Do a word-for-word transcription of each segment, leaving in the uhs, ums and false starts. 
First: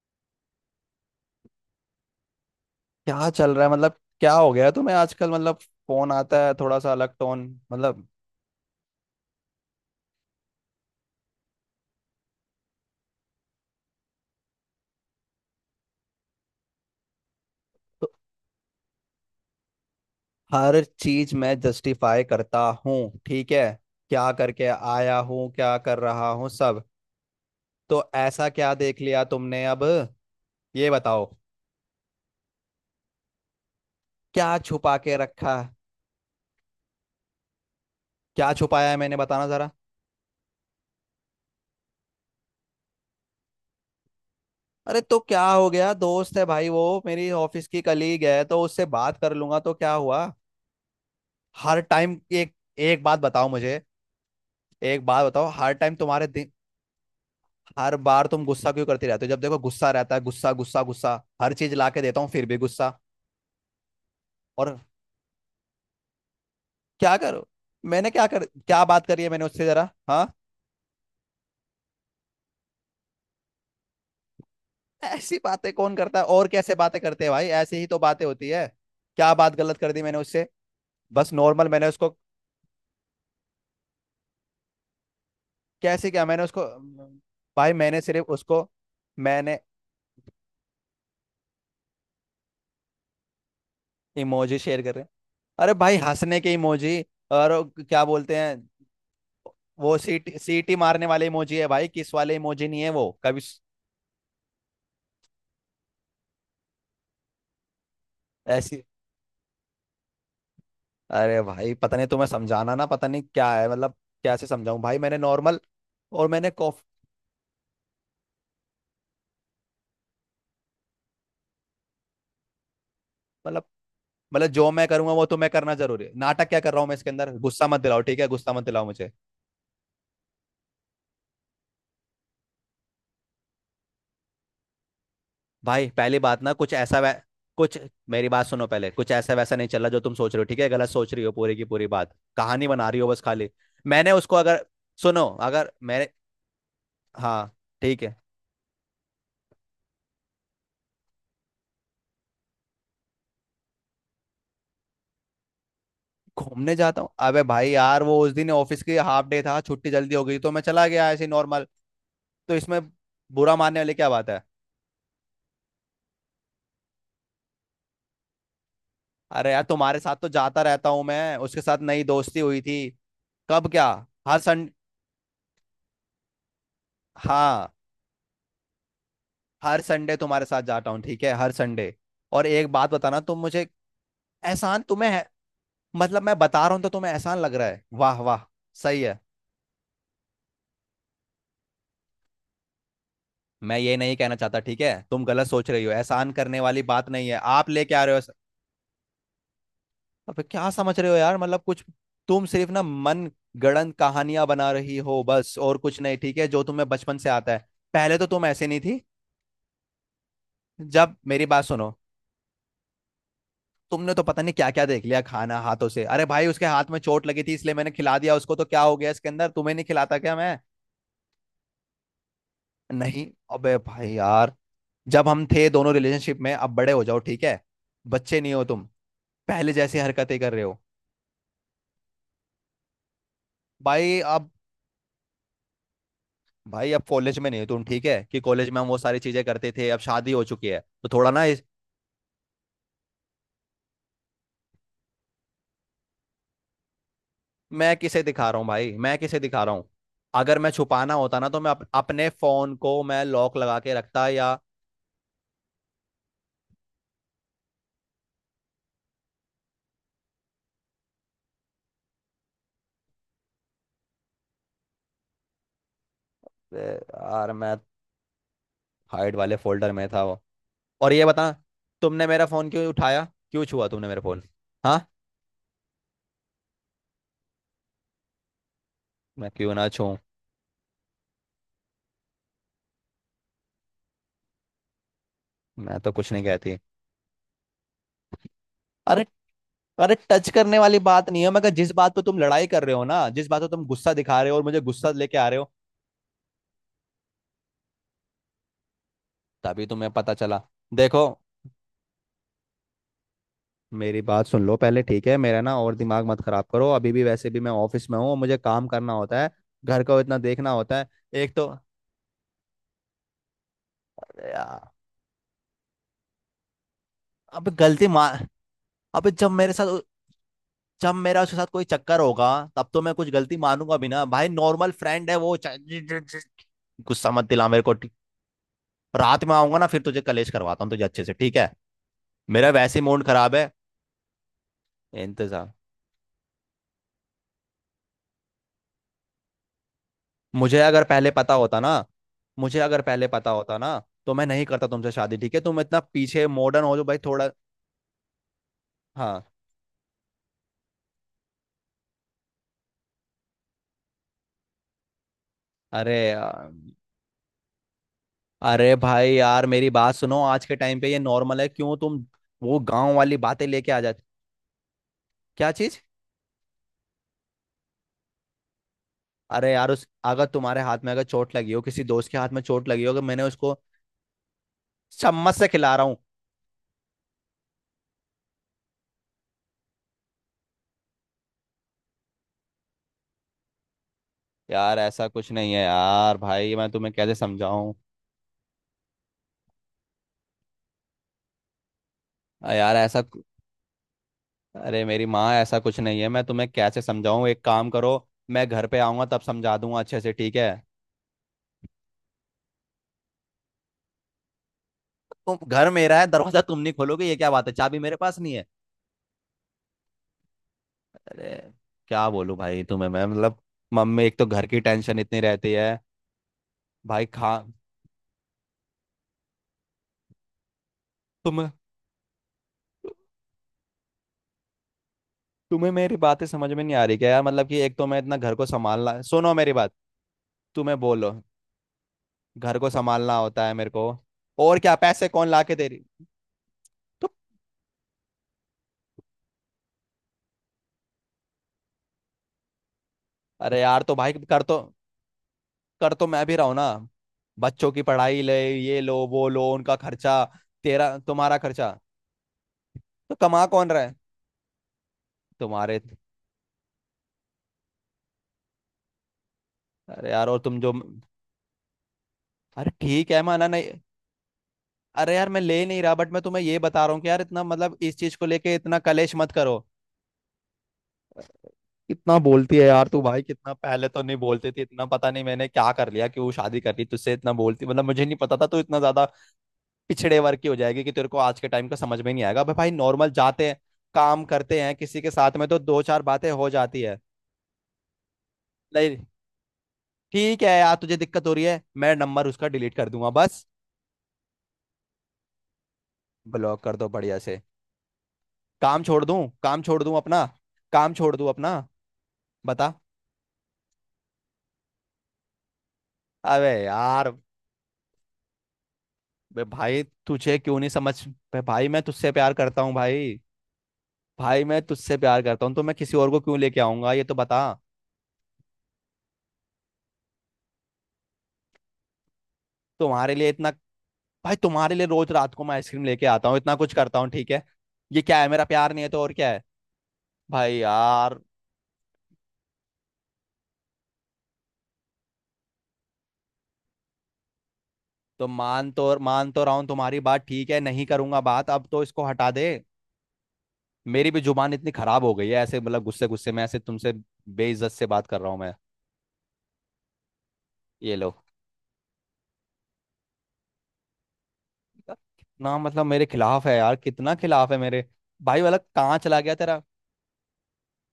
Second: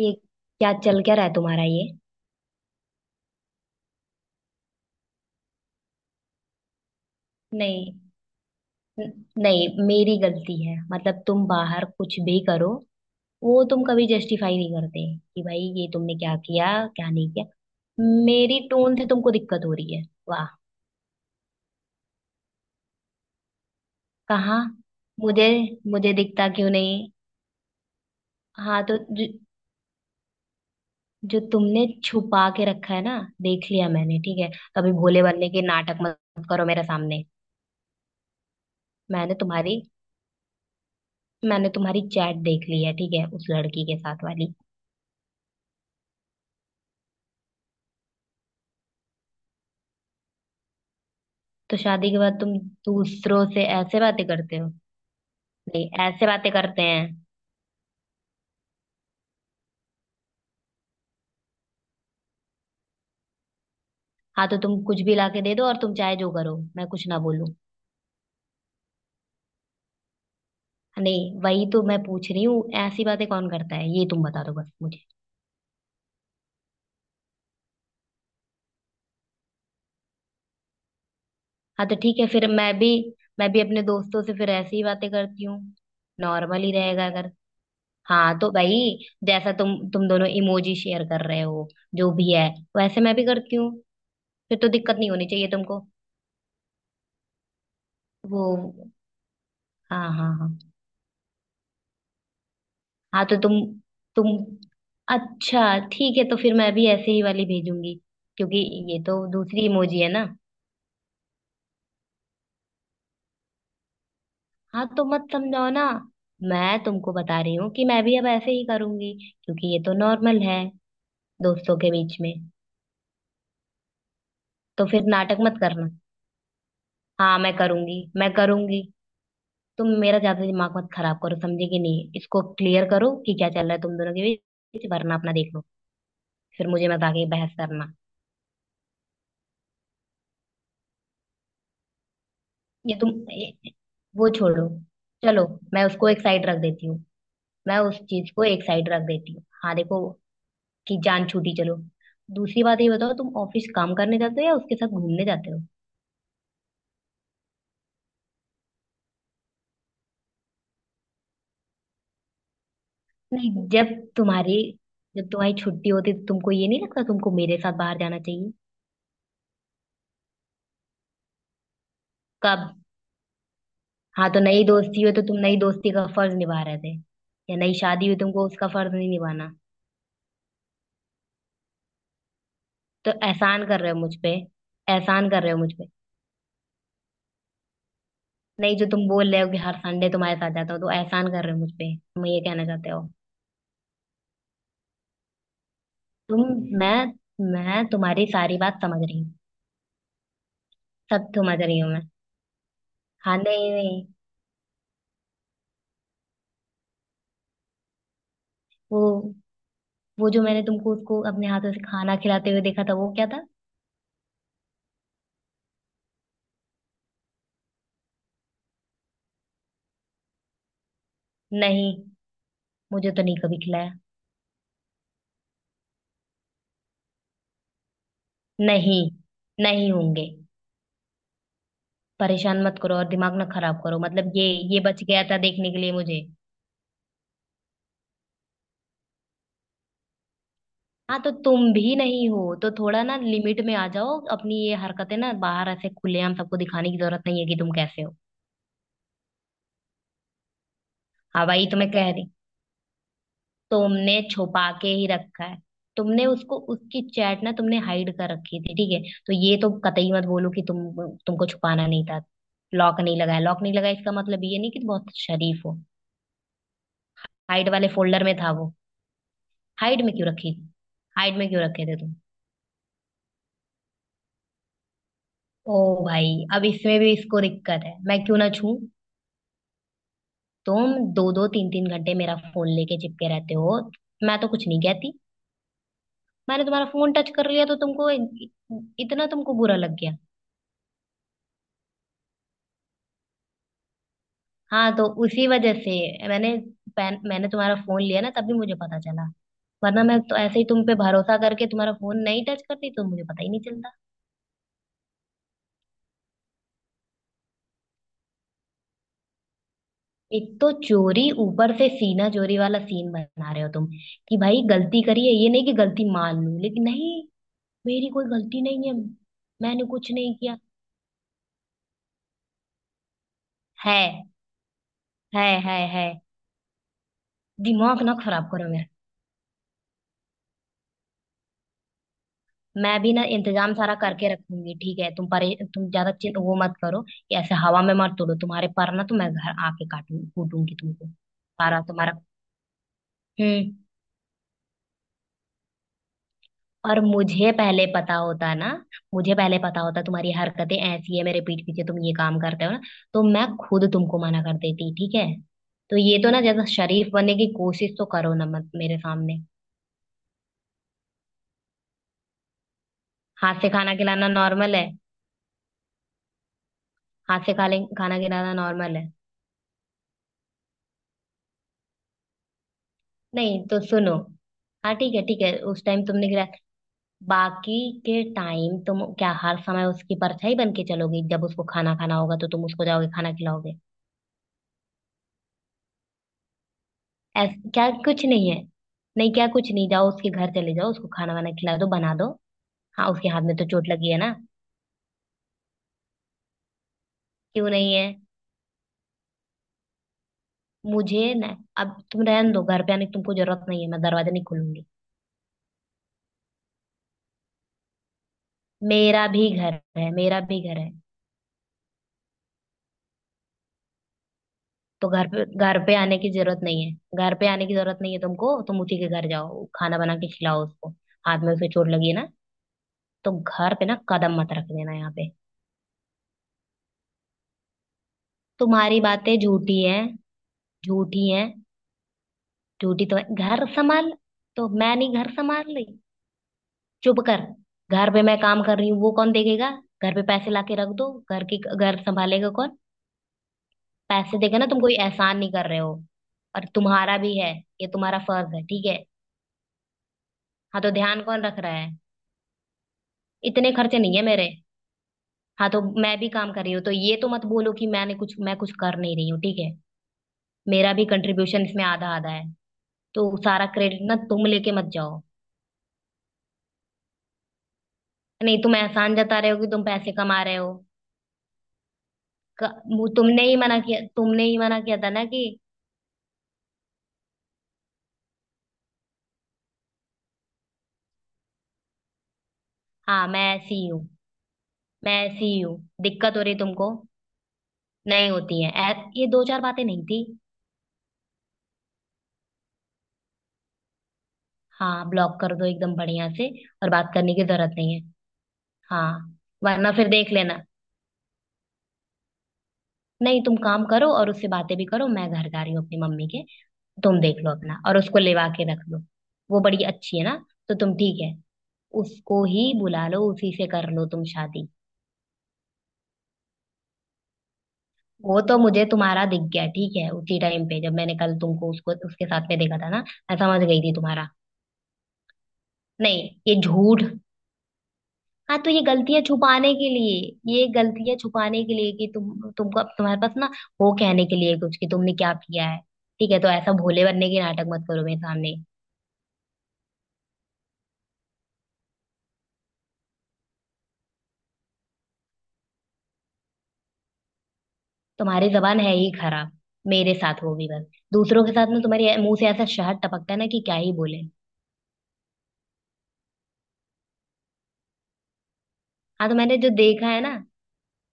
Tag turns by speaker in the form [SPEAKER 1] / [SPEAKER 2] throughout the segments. [SPEAKER 1] ये क्या चल क्या रहा है तुम्हारा ये।
[SPEAKER 2] क्या चल रहा है? मतलब क्या हो गया है तुम्हें आजकल? मतलब फोन आता है थोड़ा सा अलग टोन।
[SPEAKER 1] नहीं।
[SPEAKER 2] मतलब
[SPEAKER 1] न- नहीं, मेरी गलती है मतलब तुम बाहर कुछ भी करो। वो तुम कभी जस्टिफाई नहीं करते कि भाई ये तुमने क्या किया क्या नहीं किया।
[SPEAKER 2] तो
[SPEAKER 1] मेरी टोन से तुमको दिक्कत हो रही है? वाह।
[SPEAKER 2] हर चीज मैं जस्टिफाई करता हूँ, ठीक है? क्या
[SPEAKER 1] कहाँ?
[SPEAKER 2] करके आया
[SPEAKER 1] मुझे
[SPEAKER 2] हूँ, क्या कर
[SPEAKER 1] मुझे
[SPEAKER 2] रहा हूँ,
[SPEAKER 1] दिखता क्यों
[SPEAKER 2] सब।
[SPEAKER 1] नहीं?
[SPEAKER 2] तो ऐसा क्या
[SPEAKER 1] हाँ तो
[SPEAKER 2] देख लिया
[SPEAKER 1] जो,
[SPEAKER 2] तुमने अब? ये बताओ,
[SPEAKER 1] जो तुमने छुपा के रखा है ना देख लिया मैंने, ठीक है।
[SPEAKER 2] क्या
[SPEAKER 1] कभी
[SPEAKER 2] छुपा के
[SPEAKER 1] भोले बनने
[SPEAKER 2] रखा
[SPEAKER 1] के
[SPEAKER 2] है?
[SPEAKER 1] नाटक मत करो मेरे सामने।
[SPEAKER 2] क्या छुपाया है मैंने,
[SPEAKER 1] मैंने
[SPEAKER 2] बताना जरा।
[SPEAKER 1] तुम्हारी मैंने तुम्हारी चैट देख ली है, ठीक है, उस लड़की के साथ वाली।
[SPEAKER 2] अरे तो क्या हो गया, दोस्त है भाई, वो मेरी ऑफिस की कलीग है, तो उससे बात कर लूंगा तो क्या हुआ?
[SPEAKER 1] तो
[SPEAKER 2] हर
[SPEAKER 1] शादी के
[SPEAKER 2] टाइम
[SPEAKER 1] बाद
[SPEAKER 2] एक।
[SPEAKER 1] तुम
[SPEAKER 2] एक बात
[SPEAKER 1] दूसरों
[SPEAKER 2] बताओ
[SPEAKER 1] से
[SPEAKER 2] मुझे,
[SPEAKER 1] ऐसे बातें करते हो?
[SPEAKER 2] एक बात बताओ, हर
[SPEAKER 1] नहीं
[SPEAKER 2] टाइम तुम्हारे
[SPEAKER 1] ऐसे
[SPEAKER 2] दि-
[SPEAKER 1] बातें करते हैं।
[SPEAKER 2] हर बार तुम गुस्सा क्यों करते रहते हो? जब देखो गुस्सा रहता है, गुस्सा गुस्सा गुस्सा। हर चीज ला के देता हूँ फिर भी गुस्सा।
[SPEAKER 1] हाँ तो
[SPEAKER 2] और
[SPEAKER 1] तुम कुछ भी लाके दे दो और तुम चाहे जो करो मैं कुछ
[SPEAKER 2] क्या
[SPEAKER 1] ना
[SPEAKER 2] करो?
[SPEAKER 1] बोलूं।
[SPEAKER 2] मैंने क्या कर क्या बात करी है मैंने उससे जरा, हाँ?
[SPEAKER 1] नहीं वही तो मैं पूछ रही हूँ, ऐसी बातें कौन करता है ये तुम बता दो बस मुझे।
[SPEAKER 2] ऐसी बातें कौन करता है, और कैसे बातें करते हैं भाई? ऐसी ही तो बातें होती है। क्या बात गलत कर दी मैंने उससे? बस नॉर्मल
[SPEAKER 1] हाँ
[SPEAKER 2] मैंने
[SPEAKER 1] तो
[SPEAKER 2] उसको।
[SPEAKER 1] ठीक है फिर मैं भी मैं भी अपने दोस्तों से फिर ऐसी ही बातें करती हूँ।
[SPEAKER 2] कैसे? क्या मैंने उसको,
[SPEAKER 1] नॉर्मल ही रहेगा अगर।
[SPEAKER 2] भाई मैंने सिर्फ
[SPEAKER 1] हाँ तो
[SPEAKER 2] उसको।
[SPEAKER 1] भाई जैसा
[SPEAKER 2] मैंने
[SPEAKER 1] तुम तुम दोनों इमोजी शेयर कर रहे हो जो भी है, वैसे मैं भी करती हूँ।
[SPEAKER 2] इमोजी
[SPEAKER 1] फिर तो
[SPEAKER 2] शेयर कर
[SPEAKER 1] दिक्कत
[SPEAKER 2] रहे हैं?
[SPEAKER 1] नहीं होनी चाहिए
[SPEAKER 2] अरे
[SPEAKER 1] तुमको।
[SPEAKER 2] भाई हंसने के इमोजी। और क्या बोलते
[SPEAKER 1] वो।
[SPEAKER 2] हैं वो,
[SPEAKER 1] हाँ हाँ
[SPEAKER 2] सीटी
[SPEAKER 1] हाँ।
[SPEAKER 2] सीटी मारने वाले इमोजी है भाई, किस वाले इमोजी नहीं है वो
[SPEAKER 1] हाँ तो
[SPEAKER 2] कभी।
[SPEAKER 1] तुम तुम अच्छा ठीक है, तो फिर मैं भी ऐसे ही वाली भेजूंगी क्योंकि
[SPEAKER 2] ऐसी।
[SPEAKER 1] ये तो दूसरी इमोजी है ना।
[SPEAKER 2] अरे भाई पता नहीं, तुम्हें समझाना ना, पता नहीं क्या है। मतलब कैसे समझाऊं
[SPEAKER 1] हाँ
[SPEAKER 2] भाई,
[SPEAKER 1] तो
[SPEAKER 2] मैंने
[SPEAKER 1] मत
[SPEAKER 2] नॉर्मल।
[SPEAKER 1] समझाओ ना।
[SPEAKER 2] और मैंने
[SPEAKER 1] मैं
[SPEAKER 2] कॉफ।
[SPEAKER 1] तुमको बता रही हूँ कि मैं भी अब ऐसे ही करूंगी क्योंकि ये तो नॉर्मल है दोस्तों के बीच में।
[SPEAKER 2] मतलब मतलब जो
[SPEAKER 1] तो
[SPEAKER 2] मैं
[SPEAKER 1] फिर
[SPEAKER 2] करूंगा वो
[SPEAKER 1] नाटक
[SPEAKER 2] तुम्हें
[SPEAKER 1] मत
[SPEAKER 2] करना
[SPEAKER 1] करना।
[SPEAKER 2] जरूरी है? नाटक क्या कर रहा हूँ मैं इसके अंदर?
[SPEAKER 1] हाँ मैं
[SPEAKER 2] गुस्सा मत
[SPEAKER 1] करूंगी,
[SPEAKER 2] दिलाओ, ठीक है?
[SPEAKER 1] मैं
[SPEAKER 2] गुस्सा मत
[SPEAKER 1] करूंगी।
[SPEAKER 2] दिलाओ मुझे।
[SPEAKER 1] तुम मेरा ज्यादा दिमाग मत खराब करो, समझे कि नहीं? इसको क्लियर करो कि क्या चल रहा है तुम दोनों के बीच, वरना अपना देख लो।
[SPEAKER 2] भाई पहली बात ना,
[SPEAKER 1] फिर
[SPEAKER 2] कुछ
[SPEAKER 1] मुझे
[SPEAKER 2] ऐसा
[SPEAKER 1] मत
[SPEAKER 2] वै...
[SPEAKER 1] आके बहस
[SPEAKER 2] कुछ
[SPEAKER 1] करना।
[SPEAKER 2] मेरी बात सुनो पहले, कुछ ऐसा वैसा नहीं चल रहा जो तुम सोच रहे हो, ठीक है? गलत सोच रही हो, पूरी की पूरी बात कहानी बना
[SPEAKER 1] ये
[SPEAKER 2] रही हो
[SPEAKER 1] तुम
[SPEAKER 2] बस खाली।
[SPEAKER 1] ये-
[SPEAKER 2] मैंने
[SPEAKER 1] वो
[SPEAKER 2] उसको अगर,
[SPEAKER 1] छोड़ो।
[SPEAKER 2] सुनो
[SPEAKER 1] चलो
[SPEAKER 2] अगर
[SPEAKER 1] मैं
[SPEAKER 2] मैंने।
[SPEAKER 1] उसको एक साइड रख देती हूँ।
[SPEAKER 2] हाँ।
[SPEAKER 1] मैं उस
[SPEAKER 2] ठीक है।
[SPEAKER 1] चीज को एक साइड रख देती हूँ, हाँ देखो, कि जान छूटी चलो। दूसरी बात ये बताओ, तुम ऑफिस काम करने जाते हो या उसके साथ घूमने जाते हो?
[SPEAKER 2] घूमने जाता हूँ, अबे भाई यार वो उस दिन ऑफिस की हाफ डे था, छुट्टी जल्दी हो गई, तो मैं चला गया, ऐसे नॉर्मल। तो इसमें
[SPEAKER 1] नहीं
[SPEAKER 2] बुरा मानने
[SPEAKER 1] जब
[SPEAKER 2] वाली क्या बात है?
[SPEAKER 1] तुम्हारी जब तुम्हारी छुट्टी होती तो तुमको ये नहीं लगता तुमको मेरे साथ बाहर जाना चाहिए?
[SPEAKER 2] अरे यार तुम्हारे साथ तो जाता रहता हूँ, मैं उसके साथ नई दोस्ती हुई
[SPEAKER 1] कब?
[SPEAKER 2] थी। कब क्या।
[SPEAKER 1] हाँ
[SPEAKER 2] हर
[SPEAKER 1] तो नई
[SPEAKER 2] संडे।
[SPEAKER 1] दोस्ती हुई तो तुम नई दोस्ती का फर्ज निभा रहे थे या
[SPEAKER 2] हाँ,
[SPEAKER 1] नई शादी हुई तुमको उसका फर्ज नहीं निभाना?
[SPEAKER 2] हर संडे तुम्हारे साथ जाता हूँ, ठीक है? हर संडे। और एक बात
[SPEAKER 1] तो
[SPEAKER 2] बताना तुम मुझे।
[SPEAKER 1] एहसान कर रहे हो मुझ पे।
[SPEAKER 2] एहसान तुम्हें है।
[SPEAKER 1] एहसान कर रहे हो मुझ पे।
[SPEAKER 2] मतलब मैं बता रहा हूँ तो तुम्हें एहसान लग रहा है, वाह वाह।
[SPEAKER 1] नहीं जो
[SPEAKER 2] सही
[SPEAKER 1] तुम
[SPEAKER 2] है।
[SPEAKER 1] बोल रहे हो कि हर संडे तुम्हारे साथ जाता हो तो एहसान कर रहे हो मुझ पे, तुम ये कहना चाहते हो?
[SPEAKER 2] मैं ये नहीं कहना चाहता, ठीक है? तुम गलत सोच रही हो, एहसान
[SPEAKER 1] तुम
[SPEAKER 2] करने वाली
[SPEAKER 1] मैं
[SPEAKER 2] बात नहीं है, आप
[SPEAKER 1] मैं
[SPEAKER 2] लेके आ रहे हो।
[SPEAKER 1] तुम्हारी सारी बात समझ रही हूँ।
[SPEAKER 2] अब क्या समझ रहे हो
[SPEAKER 1] सब
[SPEAKER 2] यार?
[SPEAKER 1] समझ
[SPEAKER 2] मतलब
[SPEAKER 1] रही
[SPEAKER 2] कुछ,
[SPEAKER 1] हूँ मैं।
[SPEAKER 2] तुम सिर्फ ना मन
[SPEAKER 1] हाँ, नहीं
[SPEAKER 2] गढ़ंत
[SPEAKER 1] नहीं।
[SPEAKER 2] कहानियां बना रही हो बस, और कुछ नहीं, ठीक है? जो तुम्हें बचपन से आता है। पहले तो तुम ऐसे नहीं थी।
[SPEAKER 1] वो वो जो मैंने तुमको
[SPEAKER 2] जब
[SPEAKER 1] उसको
[SPEAKER 2] मेरी
[SPEAKER 1] अपने
[SPEAKER 2] बात
[SPEAKER 1] हाथों से
[SPEAKER 2] सुनो,
[SPEAKER 1] खाना खिलाते हुए देखा था वो क्या था?
[SPEAKER 2] तुमने तो पता नहीं क्या क्या देख लिया। खाना हाथों से, अरे भाई उसके हाथ में चोट लगी थी इसलिए मैंने खिला दिया उसको तो क्या हो गया इसके अंदर? तुम्हें नहीं खिलाता क्या मैं?
[SPEAKER 1] नहीं। मुझे तो
[SPEAKER 2] नहीं।
[SPEAKER 1] नहीं कभी
[SPEAKER 2] अबे
[SPEAKER 1] खिलाया।
[SPEAKER 2] भाई यार, जब हम थे दोनों रिलेशनशिप में, अब बड़े हो जाओ, ठीक है? बच्चे नहीं हो तुम,
[SPEAKER 1] नहीं।
[SPEAKER 2] पहले
[SPEAKER 1] नहीं
[SPEAKER 2] जैसी
[SPEAKER 1] होंगे।
[SPEAKER 2] हरकतें कर रहे हो।
[SPEAKER 1] परेशान मत करो और दिमाग ना खराब करो,
[SPEAKER 2] भाई
[SPEAKER 1] मतलब ये।
[SPEAKER 2] अब
[SPEAKER 1] ये बच गया था देखने के लिए मुझे।
[SPEAKER 2] भाई अब कॉलेज में नहीं हो तुम, ठीक है? कि कॉलेज में हम वो सारी चीजें करते थे, अब शादी हो चुकी है तो
[SPEAKER 1] हाँ
[SPEAKER 2] थोड़ा
[SPEAKER 1] तो
[SPEAKER 2] ना इस-
[SPEAKER 1] तुम भी नहीं हो तो थोड़ा ना लिमिट में आ जाओ। अपनी ये हरकतें ना बाहर ऐसे खुलेआम सबको दिखाने की जरूरत नहीं है कि तुम
[SPEAKER 2] मैं
[SPEAKER 1] कैसे हो।
[SPEAKER 2] किसे दिखा रहा हूँ भाई? मैं किसे दिखा रहा हूँ? अगर मैं छुपाना होता
[SPEAKER 1] हाँ
[SPEAKER 2] ना, तो
[SPEAKER 1] भाई,
[SPEAKER 2] मैं
[SPEAKER 1] तो
[SPEAKER 2] अप,
[SPEAKER 1] मैं कह
[SPEAKER 2] अपने
[SPEAKER 1] रही
[SPEAKER 2] फोन को मैं लॉक लगा के
[SPEAKER 1] तुमने
[SPEAKER 2] रखता, या
[SPEAKER 1] छुपा के ही रखा है। तुमने उसको, उसकी चैट ना तुमने हाइड कर रखी थी, ठीक है, तो ये तो कतई मत बोलो कि तुम, तुमको छुपाना नहीं था। लॉक नहीं लगाया, लॉक नहीं लगाया इसका मतलब ये नहीं कि तुम बहुत शरीफ हो।
[SPEAKER 2] ए, यार
[SPEAKER 1] हाइड
[SPEAKER 2] मैं
[SPEAKER 1] वाले फोल्डर में था वो।
[SPEAKER 2] हाइड वाले फोल्डर
[SPEAKER 1] हाइड
[SPEAKER 2] में
[SPEAKER 1] में
[SPEAKER 2] था
[SPEAKER 1] क्यों
[SPEAKER 2] वो।
[SPEAKER 1] रखी थी?
[SPEAKER 2] और ये
[SPEAKER 1] हाइड में
[SPEAKER 2] बता,
[SPEAKER 1] क्यों रखे थे तुम?
[SPEAKER 2] तुमने मेरा फोन क्यों उठाया? क्यों छुआ तुमने मेरा फोन? हाँ।
[SPEAKER 1] ओ भाई, अब इसमें भी इसको दिक्कत है मैं क्यों ना छू।
[SPEAKER 2] मैं क्यों ना छूऊं?
[SPEAKER 1] तुम दो दो तीन तीन घंटे मेरा फोन लेके चिपके रहते हो, मैं तो कुछ नहीं कहती।
[SPEAKER 2] मैं तो कुछ नहीं
[SPEAKER 1] मैंने
[SPEAKER 2] कहती।
[SPEAKER 1] तुम्हारा फोन टच कर लिया तो तुमको इ-
[SPEAKER 2] अरे
[SPEAKER 1] इतना तुमको बुरा लग
[SPEAKER 2] अरे
[SPEAKER 1] गया।
[SPEAKER 2] टच करने वाली बात नहीं है, मगर जिस बात पे तुम लड़ाई कर रहे हो ना, जिस बात पे तुम गुस्सा दिखा रहे हो और मुझे
[SPEAKER 1] हाँ तो
[SPEAKER 2] गुस्सा लेके
[SPEAKER 1] उसी
[SPEAKER 2] आ रहे हो।
[SPEAKER 1] वजह से मैंने पैन- मैंने तुम्हारा फोन लिया ना तभी मुझे पता चला।
[SPEAKER 2] तभी
[SPEAKER 1] वरना
[SPEAKER 2] तुम्हें
[SPEAKER 1] मैं
[SPEAKER 2] पता
[SPEAKER 1] तो ऐसे
[SPEAKER 2] चला।
[SPEAKER 1] ही तुम पे
[SPEAKER 2] देखो,
[SPEAKER 1] भरोसा करके तुम्हारा फोन नहीं टच करती तो मुझे पता ही नहीं चलता।
[SPEAKER 2] मेरी बात सुन लो पहले, ठीक है? मेरा ना और दिमाग मत खराब करो अभी भी, वैसे भी मैं ऑफिस में हूँ और मुझे काम करना होता है, घर का इतना
[SPEAKER 1] एक
[SPEAKER 2] देखना
[SPEAKER 1] तो
[SPEAKER 2] होता है।
[SPEAKER 1] चोरी
[SPEAKER 2] एक तो
[SPEAKER 1] ऊपर
[SPEAKER 2] अरे
[SPEAKER 1] से सीना चोरी वाला सीन बना रहे हो तुम, कि भाई
[SPEAKER 2] यार
[SPEAKER 1] गलती करी है ये नहीं कि गलती मान लूं, लेकिन नहीं।
[SPEAKER 2] अब गलती
[SPEAKER 1] मेरी कोई
[SPEAKER 2] मान।
[SPEAKER 1] गलती नहीं है।
[SPEAKER 2] अब जब मेरे
[SPEAKER 1] मैंने
[SPEAKER 2] साथ,
[SPEAKER 1] कुछ नहीं किया।
[SPEAKER 2] जब मेरा उसके साथ कोई चक्कर होगा, तब तो मैं कुछ गलती मानूंगा
[SPEAKER 1] है
[SPEAKER 2] भी ना भाई, नॉर्मल फ्रेंड है
[SPEAKER 1] है
[SPEAKER 2] वो। चा-
[SPEAKER 1] है है।
[SPEAKER 2] गुस्सा मत दिला मेरे को
[SPEAKER 1] दिमाग
[SPEAKER 2] ठीक।
[SPEAKER 1] ना खराब करो मेरा।
[SPEAKER 2] रात में आऊंगा ना फिर तुझे कलेश करवाता हूँ तुझे अच्छे से, ठीक है? मेरा वैसे
[SPEAKER 1] मैं भी ना
[SPEAKER 2] मूड खराब है।
[SPEAKER 1] इंतजाम सारा करके रखूंगी, ठीक है। तुम परे,
[SPEAKER 2] इंतजार।
[SPEAKER 1] तुम ज्यादा चिं- वो मत करो कि ऐसे हवा में मत तोड़ो तुम्हारे पर, ना तो मैं घर आके काटूंगी कूटूंगी
[SPEAKER 2] मुझे अगर
[SPEAKER 1] तुमको
[SPEAKER 2] पहले पता होता
[SPEAKER 1] सारा
[SPEAKER 2] ना
[SPEAKER 1] तुम्हारा।
[SPEAKER 2] मुझे अगर पहले पता
[SPEAKER 1] हम्म
[SPEAKER 2] होता ना, तो मैं नहीं करता तुमसे शादी, ठीक है? तुम इतना पीछे मॉडर्न हो
[SPEAKER 1] और
[SPEAKER 2] जो भाई थोड़ा।
[SPEAKER 1] मुझे पहले पता होता ना। मुझे
[SPEAKER 2] हाँ।
[SPEAKER 1] पहले पता होता तुम्हारी हरकतें ऐसी है, मेरे पीठ पीछे तुम ये काम करते हो ना, तो मैं खुद तुमको मना कर देती, ठीक है। तो
[SPEAKER 2] अरे
[SPEAKER 1] ये तो ना ज्यादा
[SPEAKER 2] यार,
[SPEAKER 1] शरीफ बनने की कोशिश तो करो ना मत
[SPEAKER 2] अरे
[SPEAKER 1] मेरे
[SPEAKER 2] भाई
[SPEAKER 1] सामने।
[SPEAKER 2] यार मेरी बात सुनो, आज के टाइम पे ये नॉर्मल है, क्यों तुम वो गांव वाली
[SPEAKER 1] हाथ
[SPEAKER 2] बातें
[SPEAKER 1] से
[SPEAKER 2] लेके
[SPEAKER 1] खाना
[SPEAKER 2] आ जाते?
[SPEAKER 1] खिलाना नॉर्मल है?
[SPEAKER 2] क्या चीज?
[SPEAKER 1] हाथ से खा ले खाना खिलाना नॉर्मल है?
[SPEAKER 2] अरे यार उस अगर तुम्हारे हाथ में, अगर चोट लगी हो किसी दोस्त के हाथ में चोट लगी हो, अगर मैंने
[SPEAKER 1] नहीं
[SPEAKER 2] उसको
[SPEAKER 1] तो सुनो। हाँ ठीक है, ठीक है,
[SPEAKER 2] चम्मच से
[SPEAKER 1] उस
[SPEAKER 2] खिला
[SPEAKER 1] टाइम
[SPEAKER 2] रहा हूँ।
[SPEAKER 1] तुमने गिराया। बाकी के टाइम तुम क्या हर समय उसकी परछाई बन के चलोगी? जब उसको खाना खाना होगा तो तुम उसको जाओगे खाना खिलाओगे?
[SPEAKER 2] यार ऐसा कुछ नहीं है यार भाई, मैं तुम्हें कैसे
[SPEAKER 1] ऐस क्या
[SPEAKER 2] समझाऊं?
[SPEAKER 1] कुछ नहीं है? नहीं क्या कुछ नहीं, जाओ उसके घर चले जाओ, उसको खाना वाना खिला दो, बना दो।
[SPEAKER 2] अ, यार
[SPEAKER 1] हाँ,
[SPEAKER 2] ऐसा
[SPEAKER 1] उसके हाथ में तो चोट लगी है ना।
[SPEAKER 2] अरे मेरी माँ, ऐसा कुछ नहीं है, मैं तुम्हें कैसे समझाऊं? एक
[SPEAKER 1] क्यों
[SPEAKER 2] काम
[SPEAKER 1] नहीं है?
[SPEAKER 2] करो, मैं घर पे आऊंगा तब समझा दूंगा अच्छे से, ठीक है?
[SPEAKER 1] मुझे ना, अब तुम रहने दो, घर पे आने की तुमको जरूरत नहीं है, मैं दरवाजा नहीं खोलूंगी।
[SPEAKER 2] तुम, घर मेरा है, दरवाजा तुम नहीं खोलोगे ये क्या बात है? चाबी मेरे पास नहीं है?
[SPEAKER 1] मेरा भी घर है, मेरा भी घर है।
[SPEAKER 2] अरे क्या बोलूं भाई तुम्हें मैं, मतलब मम्मी एक तो घर की
[SPEAKER 1] तो
[SPEAKER 2] टेंशन
[SPEAKER 1] घर
[SPEAKER 2] इतनी
[SPEAKER 1] पे
[SPEAKER 2] रहती
[SPEAKER 1] घर
[SPEAKER 2] है।
[SPEAKER 1] पे आने की जरूरत नहीं है।
[SPEAKER 2] भाई
[SPEAKER 1] घर पे
[SPEAKER 2] खा।
[SPEAKER 1] आने की जरूरत नहीं है तुमको, तुम उसी के घर जाओ, खाना बना के खिलाओ उसको। हाथ में
[SPEAKER 2] तुम
[SPEAKER 1] उसे चोट लगी है ना। तो घर पे ना कदम मत रख देना यहाँ पे।
[SPEAKER 2] तुम्हें मेरी बातें समझ में नहीं आ रही क्या यार? मतलब कि एक तो मैं इतना घर को
[SPEAKER 1] तुम्हारी
[SPEAKER 2] संभालना,
[SPEAKER 1] बातें
[SPEAKER 2] सुनो मेरी
[SPEAKER 1] झूठी
[SPEAKER 2] बात,
[SPEAKER 1] हैं।
[SPEAKER 2] तुम्हें
[SPEAKER 1] झूठी
[SPEAKER 2] बोलो
[SPEAKER 1] हैं।
[SPEAKER 2] घर को
[SPEAKER 1] झूठी तो है।
[SPEAKER 2] संभालना
[SPEAKER 1] घर
[SPEAKER 2] होता है मेरे को।
[SPEAKER 1] संभाल तो
[SPEAKER 2] और क्या,
[SPEAKER 1] मैं नहीं
[SPEAKER 2] पैसे
[SPEAKER 1] घर
[SPEAKER 2] कौन ला के
[SPEAKER 1] संभाल
[SPEAKER 2] दे
[SPEAKER 1] रही?
[SPEAKER 2] रही?
[SPEAKER 1] चुप
[SPEAKER 2] तो
[SPEAKER 1] कर। घर पे मैं काम कर रही हूँ वो कौन देखेगा। घर पे पैसे लाके रख दो, घर की, घर संभालेगा कौन?
[SPEAKER 2] अरे यार तो भाई,
[SPEAKER 1] पैसे देगा
[SPEAKER 2] कर
[SPEAKER 1] ना
[SPEAKER 2] तो,
[SPEAKER 1] तुम कोई एहसान नहीं कर रहे हो,
[SPEAKER 2] कर तो मैं भी रहा
[SPEAKER 1] और
[SPEAKER 2] हूँ ना,
[SPEAKER 1] तुम्हारा भी है। ये
[SPEAKER 2] बच्चों की
[SPEAKER 1] तुम्हारा
[SPEAKER 2] पढ़ाई, ले
[SPEAKER 1] फर्ज है, ठीक है।
[SPEAKER 2] ये लो वो लो उनका खर्चा,
[SPEAKER 1] हाँ तो
[SPEAKER 2] तेरा
[SPEAKER 1] ध्यान कौन
[SPEAKER 2] तुम्हारा
[SPEAKER 1] रख रहा
[SPEAKER 2] खर्चा,
[SPEAKER 1] है?
[SPEAKER 2] तो कमा
[SPEAKER 1] इतने
[SPEAKER 2] कौन
[SPEAKER 1] खर्चे
[SPEAKER 2] रहा है?
[SPEAKER 1] नहीं है मेरे। हाँ तो
[SPEAKER 2] तुम्हारे।
[SPEAKER 1] मैं भी काम कर रही हूँ, तो ये तो मत बोलो कि मैंने कुछ मैं कुछ कर नहीं रही हूँ, ठीक है।
[SPEAKER 2] अरे यार और तुम जो,
[SPEAKER 1] मेरा भी कंट्रीब्यूशन इसमें आधा आधा है,
[SPEAKER 2] अरे ठीक
[SPEAKER 1] तो
[SPEAKER 2] है
[SPEAKER 1] सारा
[SPEAKER 2] माना नहीं।
[SPEAKER 1] क्रेडिट ना तुम लेके मत जाओ।
[SPEAKER 2] अरे यार मैं ले नहीं रहा, बट मैं तुम्हें ये बता रहा हूँ कि यार इतना, मतलब इस चीज को
[SPEAKER 1] नहीं
[SPEAKER 2] लेके
[SPEAKER 1] तुम
[SPEAKER 2] इतना
[SPEAKER 1] एहसान
[SPEAKER 2] कलेश
[SPEAKER 1] जता रहे
[SPEAKER 2] मत
[SPEAKER 1] हो कि
[SPEAKER 2] करो।
[SPEAKER 1] तुम पैसे कमा रहे हो।
[SPEAKER 2] इतना
[SPEAKER 1] क-
[SPEAKER 2] बोलती है
[SPEAKER 1] वो
[SPEAKER 2] यार तू भाई,
[SPEAKER 1] तुमने ही
[SPEAKER 2] कितना,
[SPEAKER 1] मना किया।
[SPEAKER 2] पहले तो नहीं
[SPEAKER 1] तुमने ही
[SPEAKER 2] बोलती
[SPEAKER 1] मना
[SPEAKER 2] थी
[SPEAKER 1] किया
[SPEAKER 2] इतना,
[SPEAKER 1] था ना
[SPEAKER 2] पता नहीं
[SPEAKER 1] कि।
[SPEAKER 2] मैंने क्या कर लिया कि वो शादी कर ली तुझसे। इतना बोलती, मतलब मुझे नहीं पता था तू इतना ज्यादा पिछड़े वर्ग की हो जाएगी, कि तेरे को आज के टाइम का समझ में नहीं आएगा। भाई भाई
[SPEAKER 1] हाँ
[SPEAKER 2] नॉर्मल
[SPEAKER 1] मैं
[SPEAKER 2] जाते
[SPEAKER 1] ऐसी
[SPEAKER 2] हैं,
[SPEAKER 1] ही हूँ।
[SPEAKER 2] काम करते हैं,
[SPEAKER 1] मैं
[SPEAKER 2] किसी के
[SPEAKER 1] ऐसी
[SPEAKER 2] साथ
[SPEAKER 1] ही
[SPEAKER 2] में
[SPEAKER 1] हूँ,
[SPEAKER 2] तो दो चार
[SPEAKER 1] दिक्कत हो
[SPEAKER 2] बातें
[SPEAKER 1] रही
[SPEAKER 2] हो
[SPEAKER 1] तुमको?
[SPEAKER 2] जाती है।
[SPEAKER 1] नहीं होती है, ऐ-
[SPEAKER 2] नहीं।
[SPEAKER 1] ये दो चार बातें नहीं थी।
[SPEAKER 2] ठीक है यार तुझे दिक्कत हो रही है, मैं नंबर उसका डिलीट कर दूंगा बस।
[SPEAKER 1] हाँ ब्लॉक कर दो एकदम बढ़िया से
[SPEAKER 2] ब्लॉक
[SPEAKER 1] और
[SPEAKER 2] कर दो
[SPEAKER 1] बात करने
[SPEAKER 2] बढ़िया
[SPEAKER 1] की
[SPEAKER 2] से।
[SPEAKER 1] जरूरत नहीं है।
[SPEAKER 2] काम छोड़ दूं
[SPEAKER 1] हाँ,
[SPEAKER 2] काम
[SPEAKER 1] वरना
[SPEAKER 2] छोड़
[SPEAKER 1] फिर
[SPEAKER 2] दूं
[SPEAKER 1] देख
[SPEAKER 2] अपना।
[SPEAKER 1] लेना।
[SPEAKER 2] काम छोड़ दूं अपना, बता।
[SPEAKER 1] नहीं तुम काम करो और उससे बातें भी करो, मैं घर जा रही हूँ अपनी मम्मी के।
[SPEAKER 2] अबे
[SPEAKER 1] तुम
[SPEAKER 2] यार,
[SPEAKER 1] देख लो अपना और उसको लेवा के रख लो। वो
[SPEAKER 2] बे
[SPEAKER 1] बड़ी
[SPEAKER 2] भाई
[SPEAKER 1] अच्छी है ना।
[SPEAKER 2] तुझे
[SPEAKER 1] तो
[SPEAKER 2] क्यों नहीं
[SPEAKER 1] तुम
[SPEAKER 2] समझ?
[SPEAKER 1] ठीक है,
[SPEAKER 2] बे भाई मैं तुझसे
[SPEAKER 1] उसको
[SPEAKER 2] प्यार
[SPEAKER 1] ही
[SPEAKER 2] करता हूँ
[SPEAKER 1] बुला लो,
[SPEAKER 2] भाई।
[SPEAKER 1] उसी से कर लो तुम
[SPEAKER 2] भाई
[SPEAKER 1] शादी।
[SPEAKER 2] मैं तुझसे प्यार करता हूँ तो मैं किसी और को क्यों लेके आऊंगा, ये तो बता।
[SPEAKER 1] वो तो मुझे तुम्हारा दिख गया, ठीक है, उसी टाइम पे जब मैंने कल तुमको उसको उसके साथ में देखा था ना।
[SPEAKER 2] तुम्हारे
[SPEAKER 1] मैं
[SPEAKER 2] लिए
[SPEAKER 1] समझ
[SPEAKER 2] इतना,
[SPEAKER 1] गई थी तुम्हारा।
[SPEAKER 2] भाई तुम्हारे लिए रोज रात को मैं आइसक्रीम
[SPEAKER 1] नहीं,
[SPEAKER 2] लेके आता
[SPEAKER 1] ये
[SPEAKER 2] हूँ, इतना कुछ
[SPEAKER 1] झूठ।
[SPEAKER 2] करता हूँ, ठीक है? ये क्या है,
[SPEAKER 1] हाँ
[SPEAKER 2] मेरा
[SPEAKER 1] तो ये
[SPEAKER 2] प्यार नहीं है तो
[SPEAKER 1] गलतियां
[SPEAKER 2] और क्या है?
[SPEAKER 1] छुपाने के लिए। ये
[SPEAKER 2] भाई
[SPEAKER 1] गलतियां
[SPEAKER 2] यार,
[SPEAKER 1] छुपाने के लिए कि तुम तुमको अब तुम्हारे पास ना वो कहने के लिए कुछ कि तुमने क्या किया है, ठीक है। तो ऐसा भोले बनने के नाटक मत करो मेरे
[SPEAKER 2] तो
[SPEAKER 1] सामने।
[SPEAKER 2] मान तो मान तो रहा हूँ तुम्हारी बात, ठीक है नहीं करूंगा बात, अब तो इसको हटा दे। मेरी भी जुबान इतनी खराब हो गई है, ऐसे मतलब गुस्से गुस्से में ऐसे तुमसे बेइज्जत से बात कर
[SPEAKER 1] तुम्हारी
[SPEAKER 2] रहा हूँ मैं।
[SPEAKER 1] जबान है ही खराब। मेरे साथ होगी बस।
[SPEAKER 2] ये लो।
[SPEAKER 1] दूसरों के साथ में तुम्हारे मुंह से ऐसा शहद टपकता है ना कि क्या ही बोले।
[SPEAKER 2] कितना मतलब मेरे खिलाफ है यार, कितना खिलाफ है मेरे? भाई वाला कहाँ
[SPEAKER 1] हाँ तो
[SPEAKER 2] चला गया
[SPEAKER 1] मैंने जो
[SPEAKER 2] तेरा?
[SPEAKER 1] देखा है ना।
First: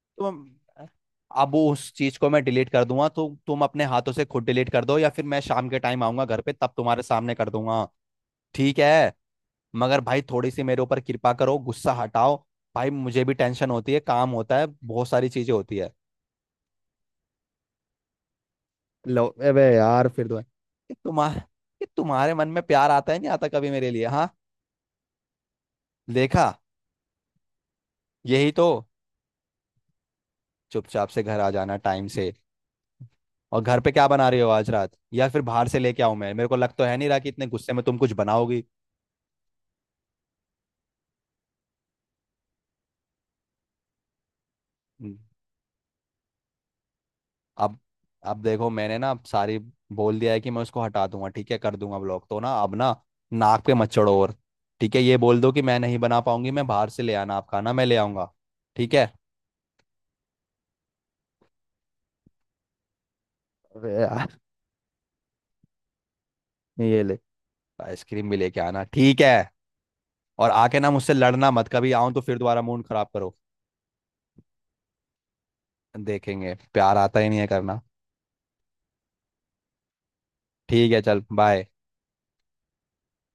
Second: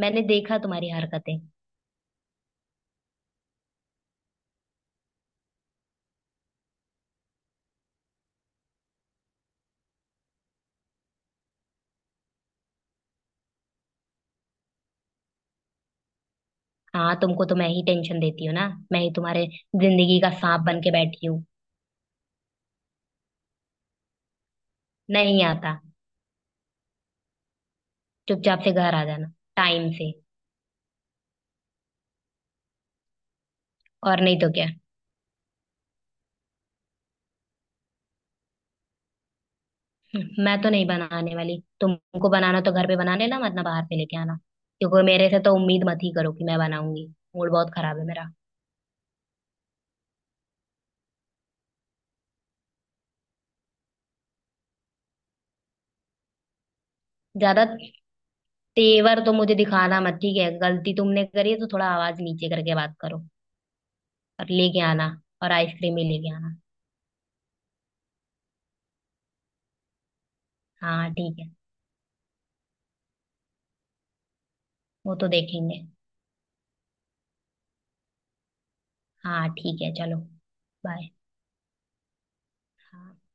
[SPEAKER 1] मैंने
[SPEAKER 2] तुम,
[SPEAKER 1] देखा तुम्हारी हरकतें।
[SPEAKER 2] अब उस चीज को मैं डिलीट कर दूंगा, तो तुम अपने हाथों से खुद डिलीट कर दो, या फिर मैं शाम के टाइम आऊंगा घर पे तब तुम्हारे सामने कर दूंगा, ठीक है? मगर भाई थोड़ी सी मेरे ऊपर कृपा करो, गुस्सा हटाओ। भाई मुझे भी टेंशन होती है, काम होता है, बहुत सारी चीजें होती है।
[SPEAKER 1] हाँ तुमको तो मैं ही टेंशन देती हूँ ना। मैं ही
[SPEAKER 2] लो
[SPEAKER 1] तुम्हारे
[SPEAKER 2] अबे यार
[SPEAKER 1] जिंदगी
[SPEAKER 2] फिर
[SPEAKER 1] का
[SPEAKER 2] तो है।
[SPEAKER 1] सांप बन के
[SPEAKER 2] कि
[SPEAKER 1] बैठी
[SPEAKER 2] तुम्हारे,
[SPEAKER 1] हूँ।
[SPEAKER 2] कि तुम्हारे मन में प्यार आता है नहीं आता कभी मेरे लिए, हाँ?
[SPEAKER 1] नहीं आता।
[SPEAKER 2] देखा। यही
[SPEAKER 1] चुपचाप
[SPEAKER 2] तो,
[SPEAKER 1] से घर आ जाना टाइम से।
[SPEAKER 2] चुपचाप से घर आ जाना टाइम से। और घर पे क्या
[SPEAKER 1] और
[SPEAKER 2] बना
[SPEAKER 1] नहीं
[SPEAKER 2] रही हो
[SPEAKER 1] तो क्या।
[SPEAKER 2] आज रात, या फिर बाहर से लेके आऊं मैं? मेरे को लग तो है नहीं रहा कि इतने गुस्से में तुम कुछ बनाओगी।
[SPEAKER 1] हम्म, मैं तो नहीं बनाने वाली तुमको। बनाना तो घर पे बना लेना, मत ना बाहर से लेके आना। क्योंकि मेरे से तो उम्मीद मत ही करो कि मैं बनाऊंगी। मूड बहुत
[SPEAKER 2] अब
[SPEAKER 1] खराब है मेरा।
[SPEAKER 2] अब देखो मैंने ना सारी बोल दिया है कि मैं उसको हटा दूंगा, ठीक है? कर दूंगा ब्लॉक, तो ना अब ना नाक पे मत चढ़ो। और ठीक है ये बोल दो कि मैं नहीं बना पाऊंगी, मैं बाहर से ले आना आप
[SPEAKER 1] ज्यादा
[SPEAKER 2] खाना, मैं ले आऊंगा। ठीक है।
[SPEAKER 1] तेवर तो मुझे दिखाना मत, ठीक है, गलती तुमने करी है तो थोड़ा आवाज नीचे करके बात करो
[SPEAKER 2] अबे यार
[SPEAKER 1] और लेके आना। और आइसक्रीम ही लेके आना।
[SPEAKER 2] ये ले, आइसक्रीम भी लेके आना, ठीक है। और आके ना
[SPEAKER 1] हाँ
[SPEAKER 2] मुझसे
[SPEAKER 1] ठीक है।
[SPEAKER 2] लड़ना मत कभी, आऊं तो फिर दोबारा मूड खराब करो।
[SPEAKER 1] वो तो देखेंगे।
[SPEAKER 2] देखेंगे प्यार आता ही नहीं है करना।
[SPEAKER 1] हाँ ठीक है, चलो।
[SPEAKER 2] ठीक है
[SPEAKER 1] बाय।
[SPEAKER 2] चल, बाय।
[SPEAKER 1] हाँ।